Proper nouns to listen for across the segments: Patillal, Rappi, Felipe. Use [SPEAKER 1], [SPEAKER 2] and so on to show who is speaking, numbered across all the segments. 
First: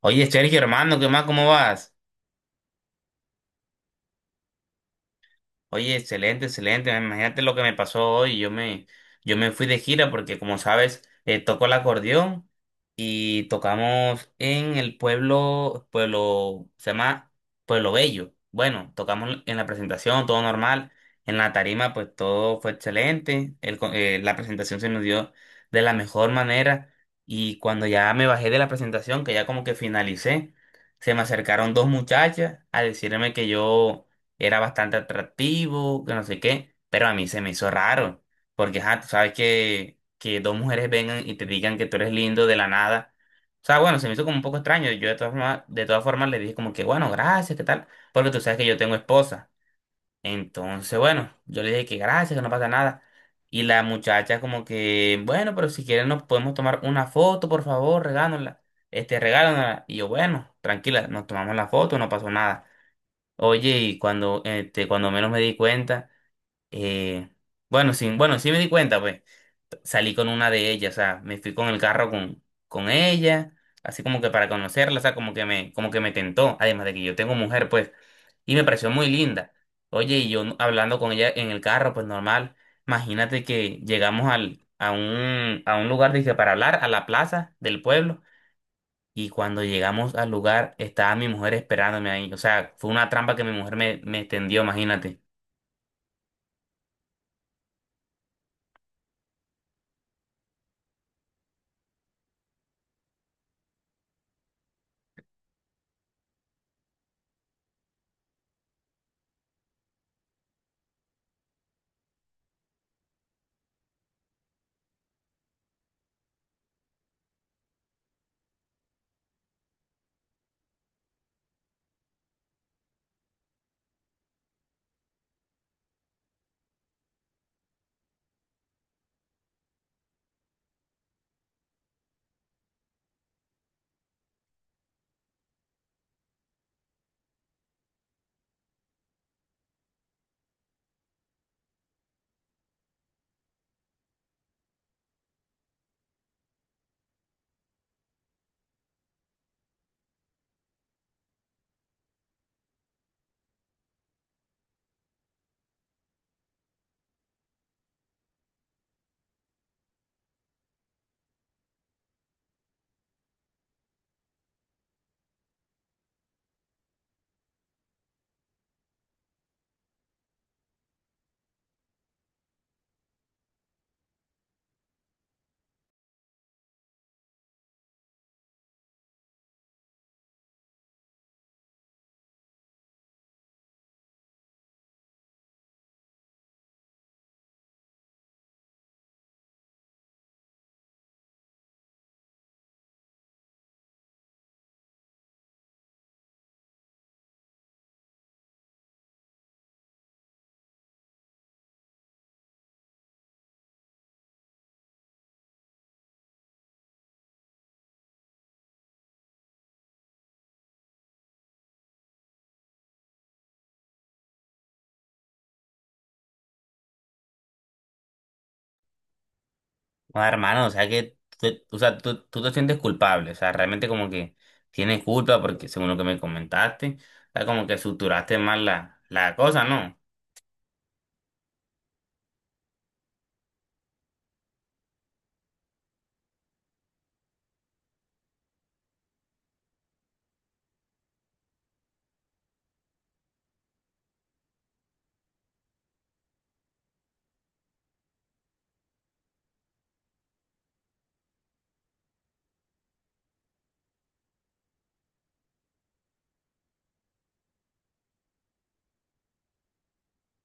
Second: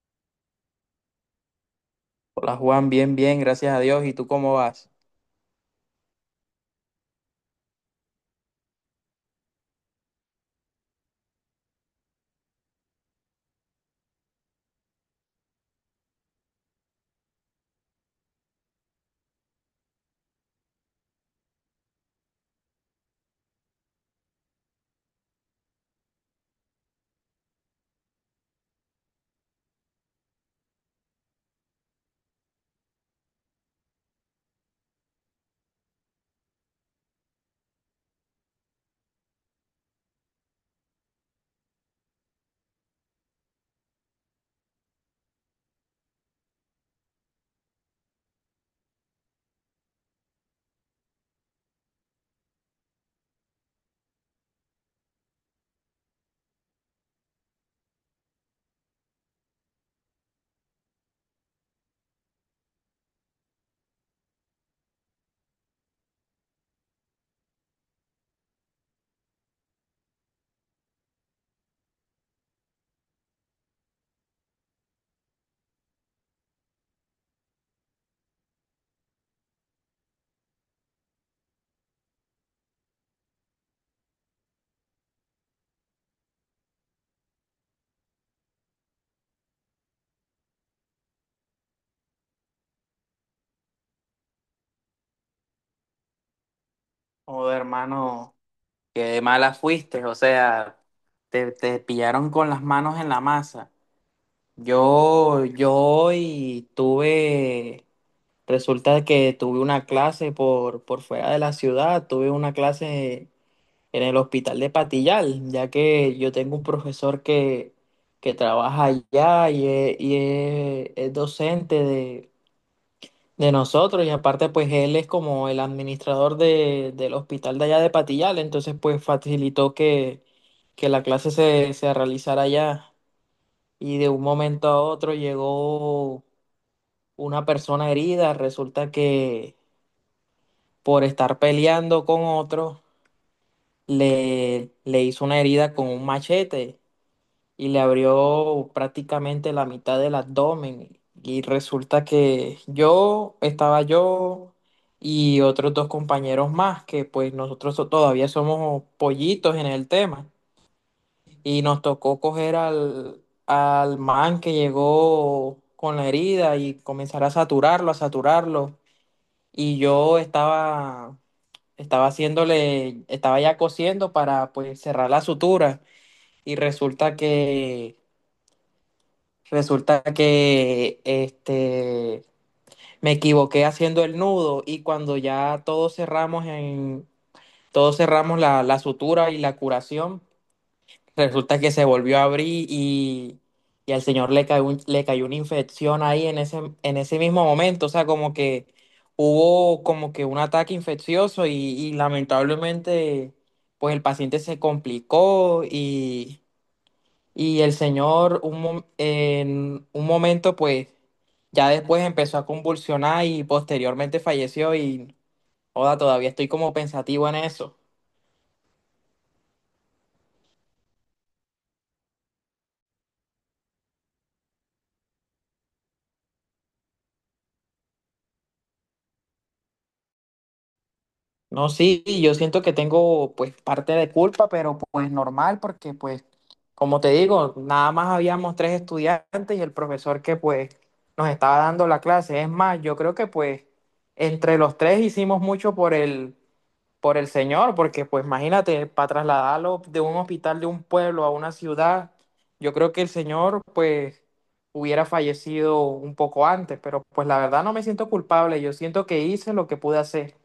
[SPEAKER 1] Oye, Sergio, hermano, ¿qué más? ¿Cómo vas?
[SPEAKER 2] Hola Juan, bien, bien, gracias a Dios. ¿Y tú cómo vas?
[SPEAKER 1] Oye, excelente, excelente. Imagínate lo que me pasó hoy. Yo me fui de gira porque, como sabes, toco el acordeón y tocamos en el pueblo, pueblo, se llama Pueblo Bello. Bueno, tocamos en la presentación, todo normal. En la tarima, pues todo fue excelente. La presentación se nos dio de la mejor manera. Y cuando ya me bajé de la presentación, que ya como que finalicé, se me acercaron dos muchachas a decirme que yo era bastante atractivo, que no sé qué, pero a mí se me hizo raro, porque ajá, tú sabes que dos mujeres vengan y te digan que tú eres lindo de la nada. O sea, bueno, se me hizo como un poco extraño. Yo de todas formas le dije como que, bueno, gracias, ¿qué tal? Porque tú sabes que yo tengo esposa. Entonces, bueno, yo le dije que gracias, que no pasa nada. Y la muchacha como que, bueno, pero si quieren nos podemos tomar una foto, por favor, regálanosla. Este, regálanosla. Y yo, bueno, tranquila, nos tomamos la foto, no pasó nada. Oye, y cuando, este, cuando menos me di cuenta, eh, bueno, sí, bueno, sí me di cuenta, pues, salí con una de ellas, o sea, me fui con el carro con ella, así como que para conocerla, o sea, como que me tentó, además de que yo tengo mujer, pues, y me pareció muy linda. Oye, y yo hablando con ella en el carro, pues normal, imagínate que llegamos al, a un lugar, dije, para hablar, a la plaza del pueblo. Y cuando llegamos al lugar, estaba mi mujer esperándome ahí. O sea, fue una trampa que mi me extendió, imagínate.
[SPEAKER 2] Joder, hermano, qué mala fuiste, o sea, te pillaron con las manos en la masa. Yo hoy tuve, resulta que tuve una clase por fuera de la ciudad, tuve una clase en el hospital de Patillal, ya que yo tengo un profesor que trabaja allá y es docente de nosotros y aparte pues él es como el administrador del hospital de allá de Patillal, entonces pues facilitó que la se realizara allá y de un momento a otro llegó una persona herida. Resulta que por estar peleando con otro le hizo una herida con un machete y le abrió prácticamente la mitad del abdomen. Y resulta que yo, estaba yo y otros dos compañeros más, que pues todavía somos pollitos en el tema. Y nos tocó coger al man que llegó con la herida y comenzar a saturarlo, a saturarlo. Y yo estaba haciéndole, estaba ya cosiendo para pues cerrar la sutura. Y resulta que me equivoqué haciendo el nudo y cuando todos cerramos la sutura y la curación. Resulta que se volvió a abrir y al señor le cayó una infección ahí en en ese mismo momento. O sea, como que hubo como que un ataque infeccioso y lamentablemente pues el paciente se complicó y el señor en un momento, pues, ya después empezó a convulsionar y posteriormente falleció y, joda, todavía estoy como pensativo en eso.
[SPEAKER 1] No, hermano, o sea que, o sea, tú te sientes culpable. O sea, realmente como que tienes culpa porque según lo que me comentaste, o sea, como que suturaste mal la cosa, ¿no?
[SPEAKER 2] No, sí, yo siento que tengo pues parte de culpa, pero pues normal, porque pues, como te digo, nada más habíamos tres estudiantes y el profesor que pues nos estaba dando la clase. Es más, yo creo que pues entre los tres hicimos mucho por por el señor, porque pues imagínate, para trasladarlo de un hospital de un pueblo a una ciudad, yo creo que el señor pues hubiera fallecido un poco antes, pero pues la verdad no me siento culpable, yo siento que hice lo que pude hacer.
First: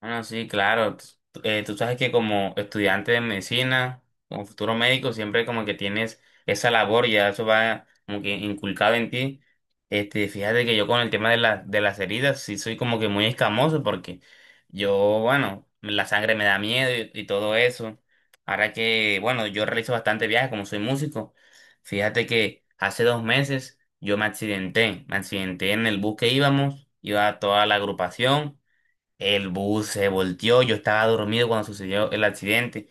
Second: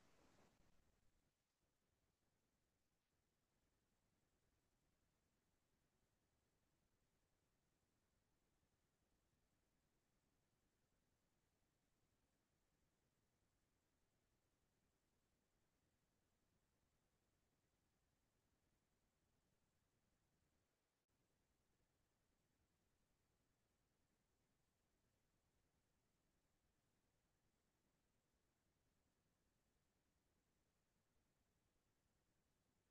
[SPEAKER 1] Bueno, sí, claro. Tú sabes que como estudiante de medicina, como futuro médico, siempre como que tienes esa labor y ya eso va como que inculcado en ti. Este, fíjate que yo con el tema de las heridas sí soy como que muy escamoso porque yo, bueno, la sangre me da miedo y todo eso. Ahora que, bueno, yo realizo bastante viajes como soy músico. Fíjate que hace dos meses yo me accidenté en el bus que iba toda la agrupación. El bus se volteó, yo estaba dormido cuando sucedió el accidente.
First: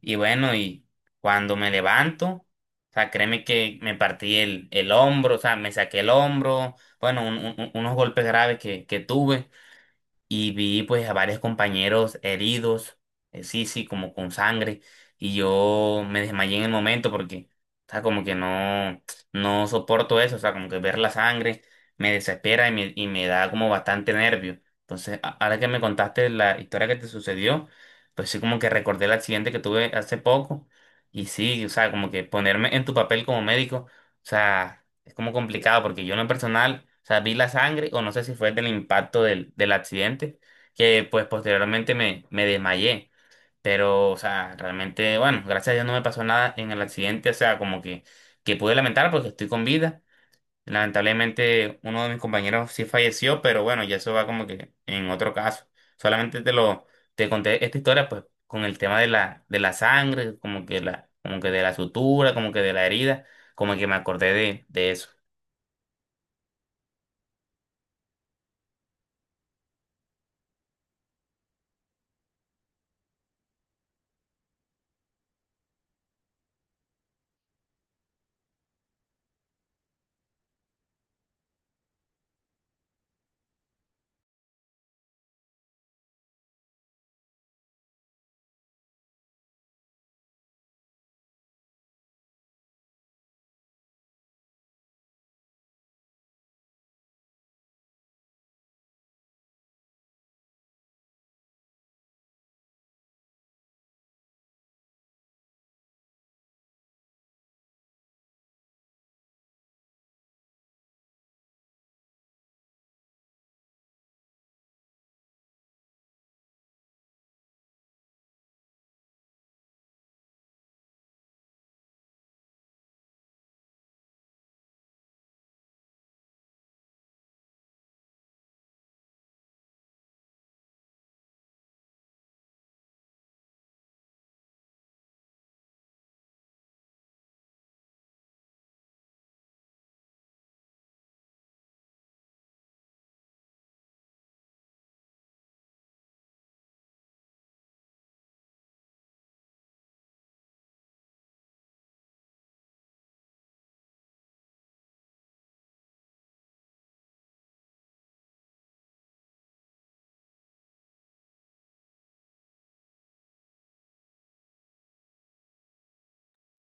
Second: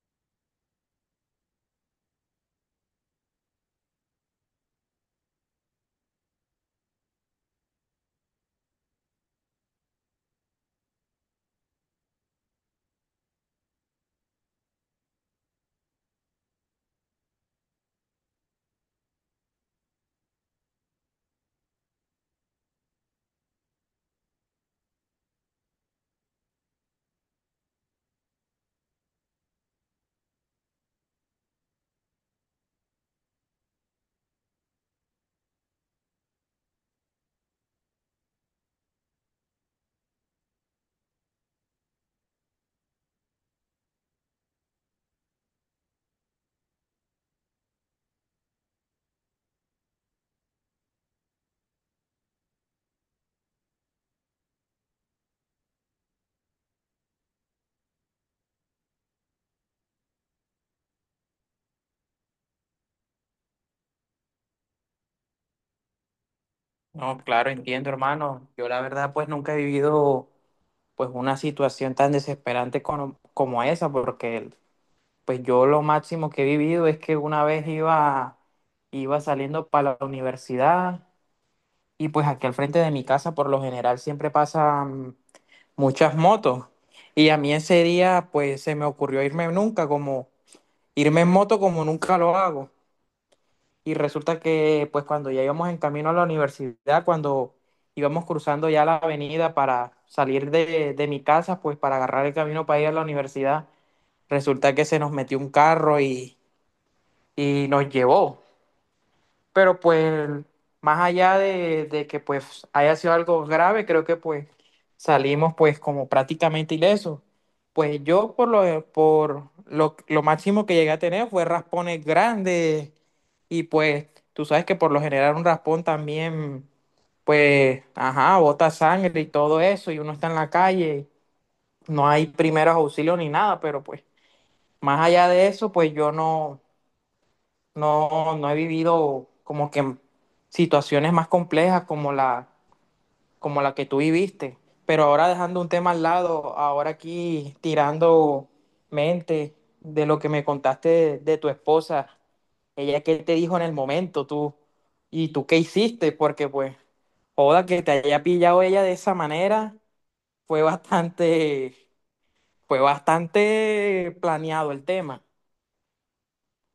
[SPEAKER 1] Y bueno, y cuando me levanto, o sea, créeme que me partí el hombro, o sea, me saqué el hombro, bueno, unos golpes graves que tuve y vi pues a varios compañeros heridos, sí, como con sangre, y yo me desmayé en el momento porque, o sea, como que no, no soporto eso, o sea, como que ver la sangre me desespera y me da como bastante nervio. Entonces, ahora que me contaste la historia que te sucedió, pues sí, como que recordé el accidente que tuve hace poco, y sí, o sea, como que ponerme en tu papel como médico, o sea... Es como complicado porque yo en lo personal, o sea, vi la sangre o no sé si fue del impacto del accidente, que pues posteriormente me desmayé. Pero, o sea, realmente, bueno, gracias a Dios no me pasó nada en el accidente, o sea, como que pude lamentar porque estoy con vida. Lamentablemente uno de mis compañeros sí falleció, pero bueno, ya eso va como que en otro caso. Solamente te conté esta historia pues con el tema de de la sangre, como que como que de la sutura, como que de la herida, como que me acordé de eso.
[SPEAKER 2] No, claro, entiendo, hermano. Yo la verdad pues nunca he vivido pues una situación tan desesperante como, como esa, porque pues yo lo máximo que he vivido es que una vez iba saliendo para la universidad. Y pues aquí al frente de mi casa por lo general siempre pasan muchas motos. Y a mí ese día pues se me ocurrió irme en moto como nunca lo hago. Y resulta que pues cuando ya íbamos en camino a la universidad, cuando íbamos cruzando ya la avenida para salir de mi casa, pues para agarrar el camino para ir a la universidad, resulta que se nos metió un carro y nos llevó. Pero pues más allá de que pues haya sido algo grave, creo que pues salimos pues como prácticamente ilesos. Pues yo lo máximo que llegué a tener fue raspones grandes y pues tú sabes que por lo general un raspón también pues ajá, bota sangre y todo eso y uno está en la calle, no hay primeros auxilios ni nada, pero pues más allá de eso pues yo no no, no he vivido como que situaciones más complejas como como la que tú viviste. Pero ahora dejando un tema al lado, ahora aquí tirando mente de lo que me contaste de tu esposa, ella qué te dijo en el momento, tú, y tú qué hiciste, porque pues, joda, que te haya pillado ella de esa manera, fue bastante, fue bastante planeado el tema.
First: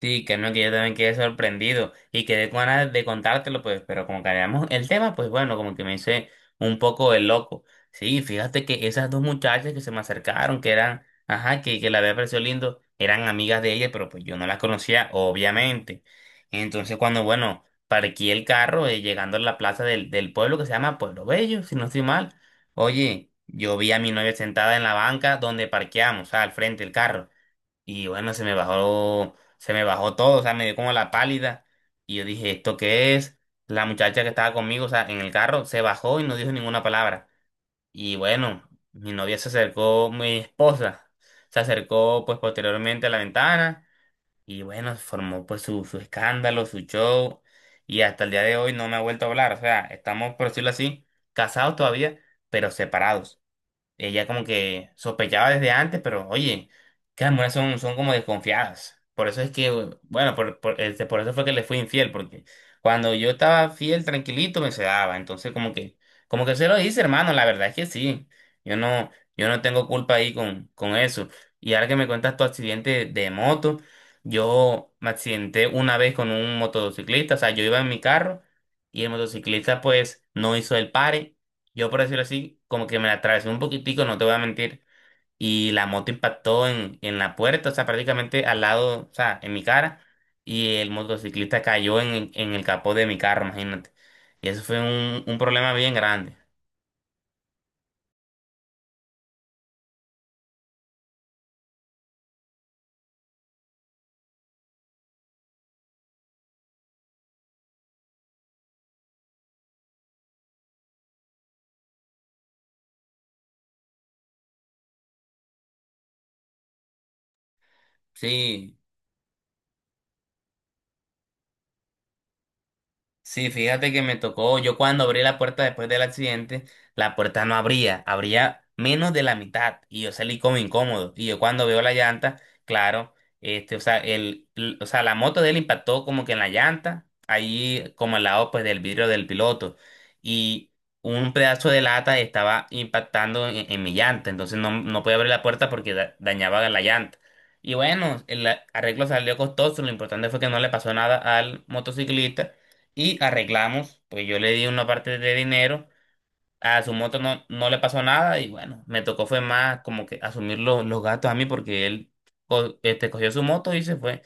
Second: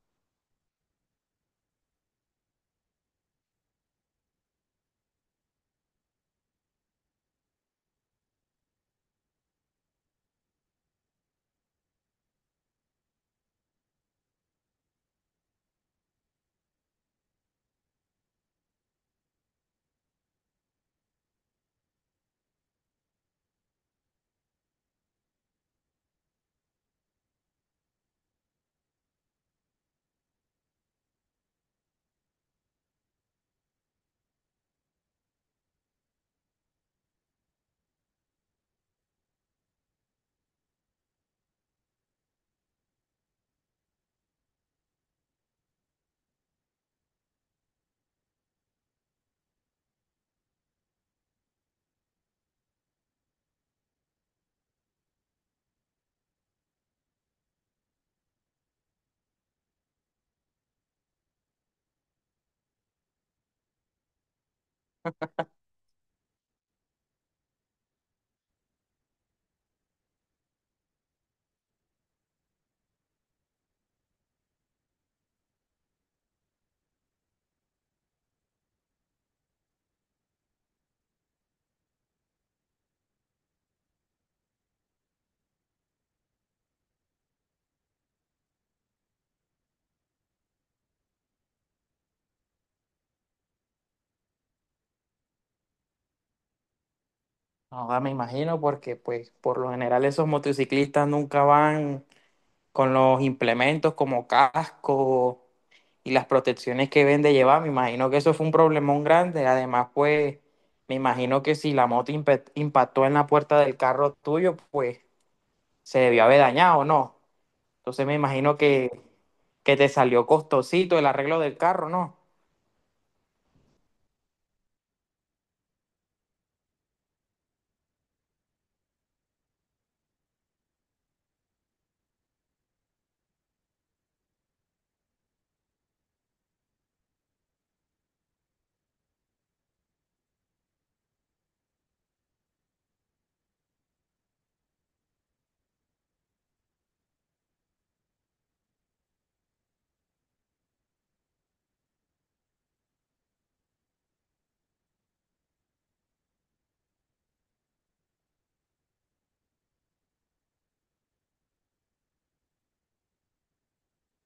[SPEAKER 1] Sí, que no, que yo también quedé sorprendido y quedé con ganas de contártelo, pues, pero como cambiamos el tema, pues bueno, como que me hice un poco el loco. Sí, fíjate que esas dos muchachas que se me acercaron, que eran, ajá, que la había parecido lindo, eran amigas de ella, pero pues yo no las conocía, obviamente. Entonces, cuando, bueno, parqué el carro, llegando a la plaza del pueblo que se llama Pueblo Bello, si no estoy mal, oye, yo vi a mi novia sentada en la banca donde parqueamos, o sea, al frente del carro. Y bueno, se me bajó todo, o sea, me dio como la pálida. Y yo dije, ¿esto qué es? La muchacha que estaba conmigo, o sea, en el carro, se bajó y no dijo ninguna palabra. Y bueno, mi novia se acercó, mi esposa, se acercó pues posteriormente a la ventana. Y bueno, formó pues su escándalo, su show. Y hasta el día de hoy no me ha vuelto a hablar. O sea, estamos, por decirlo así, casados todavía, pero separados. Ella como que sospechaba desde antes, pero oye, que las mujeres son, son como desconfiadas. Por eso es que, bueno, por eso fue que le fui infiel, porque cuando yo estaba fiel, tranquilito, me se daba. Entonces como que se lo hice, hermano, la verdad es que sí. Yo no, yo no tengo culpa ahí con eso. Y ahora que me cuentas tu accidente de moto, yo me accidenté una vez con un motociclista, o sea, yo iba en mi carro y el motociclista pues no hizo el pare yo, por decirlo así, como que me la atravesé un poquitico, no te voy a mentir, y la moto impactó en la puerta, o sea, prácticamente al lado, o sea, en mi cara, y el motociclista cayó en el capó de mi carro, imagínate. Y eso fue un problema bien grande.
[SPEAKER 2] Ahora me imagino porque pues por lo general esos motociclistas nunca van con los implementos como casco y las protecciones que ven de llevar. Me imagino que eso fue un problemón grande. Además, pues me imagino que si la moto impactó en la puerta del carro tuyo, pues se debió haber dañado, ¿no? Entonces me imagino
[SPEAKER 1] Sí,
[SPEAKER 2] que te salió costosito el arreglo del carro, ¿no?
[SPEAKER 1] sí, fíjate que me tocó, yo cuando abrí la puerta después del accidente, la puerta no abría, abría menos de la mitad y yo salí como incómodo. Y yo cuando veo la llanta, claro, este, o sea, o sea, la moto de él impactó como que en la llanta, ahí como al lado pues del vidrio del piloto y un pedazo de lata estaba impactando en mi llanta, entonces no podía abrir la puerta porque dañaba la llanta. Y bueno, el arreglo salió costoso, lo importante fue que no le pasó nada al motociclista y arreglamos, pues yo le di una parte de dinero, a su moto no le pasó nada y bueno, me tocó fue más como que asumir los gastos a mí porque él cogió su moto y se fue.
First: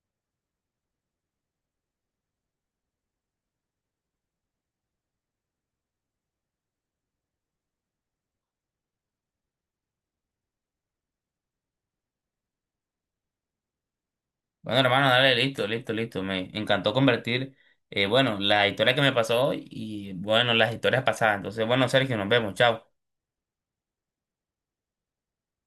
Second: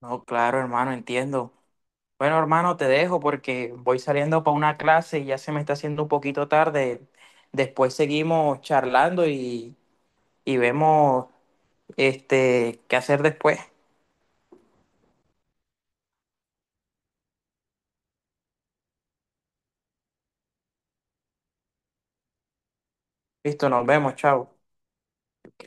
[SPEAKER 2] No, claro, hermano, entiendo. Bueno, hermano, te dejo porque voy saliendo para una clase y ya se me está haciendo un poquito tarde. Después seguimos charlando y vemos este qué hacer después.
[SPEAKER 1] Bueno, hermano, dale, listo, listo, listo. Me encantó convertir, bueno, la historia que me pasó y bueno, las historias pasadas. Entonces, bueno, Sergio, nos vemos, chao.
[SPEAKER 2] Listo, nos vemos, chao.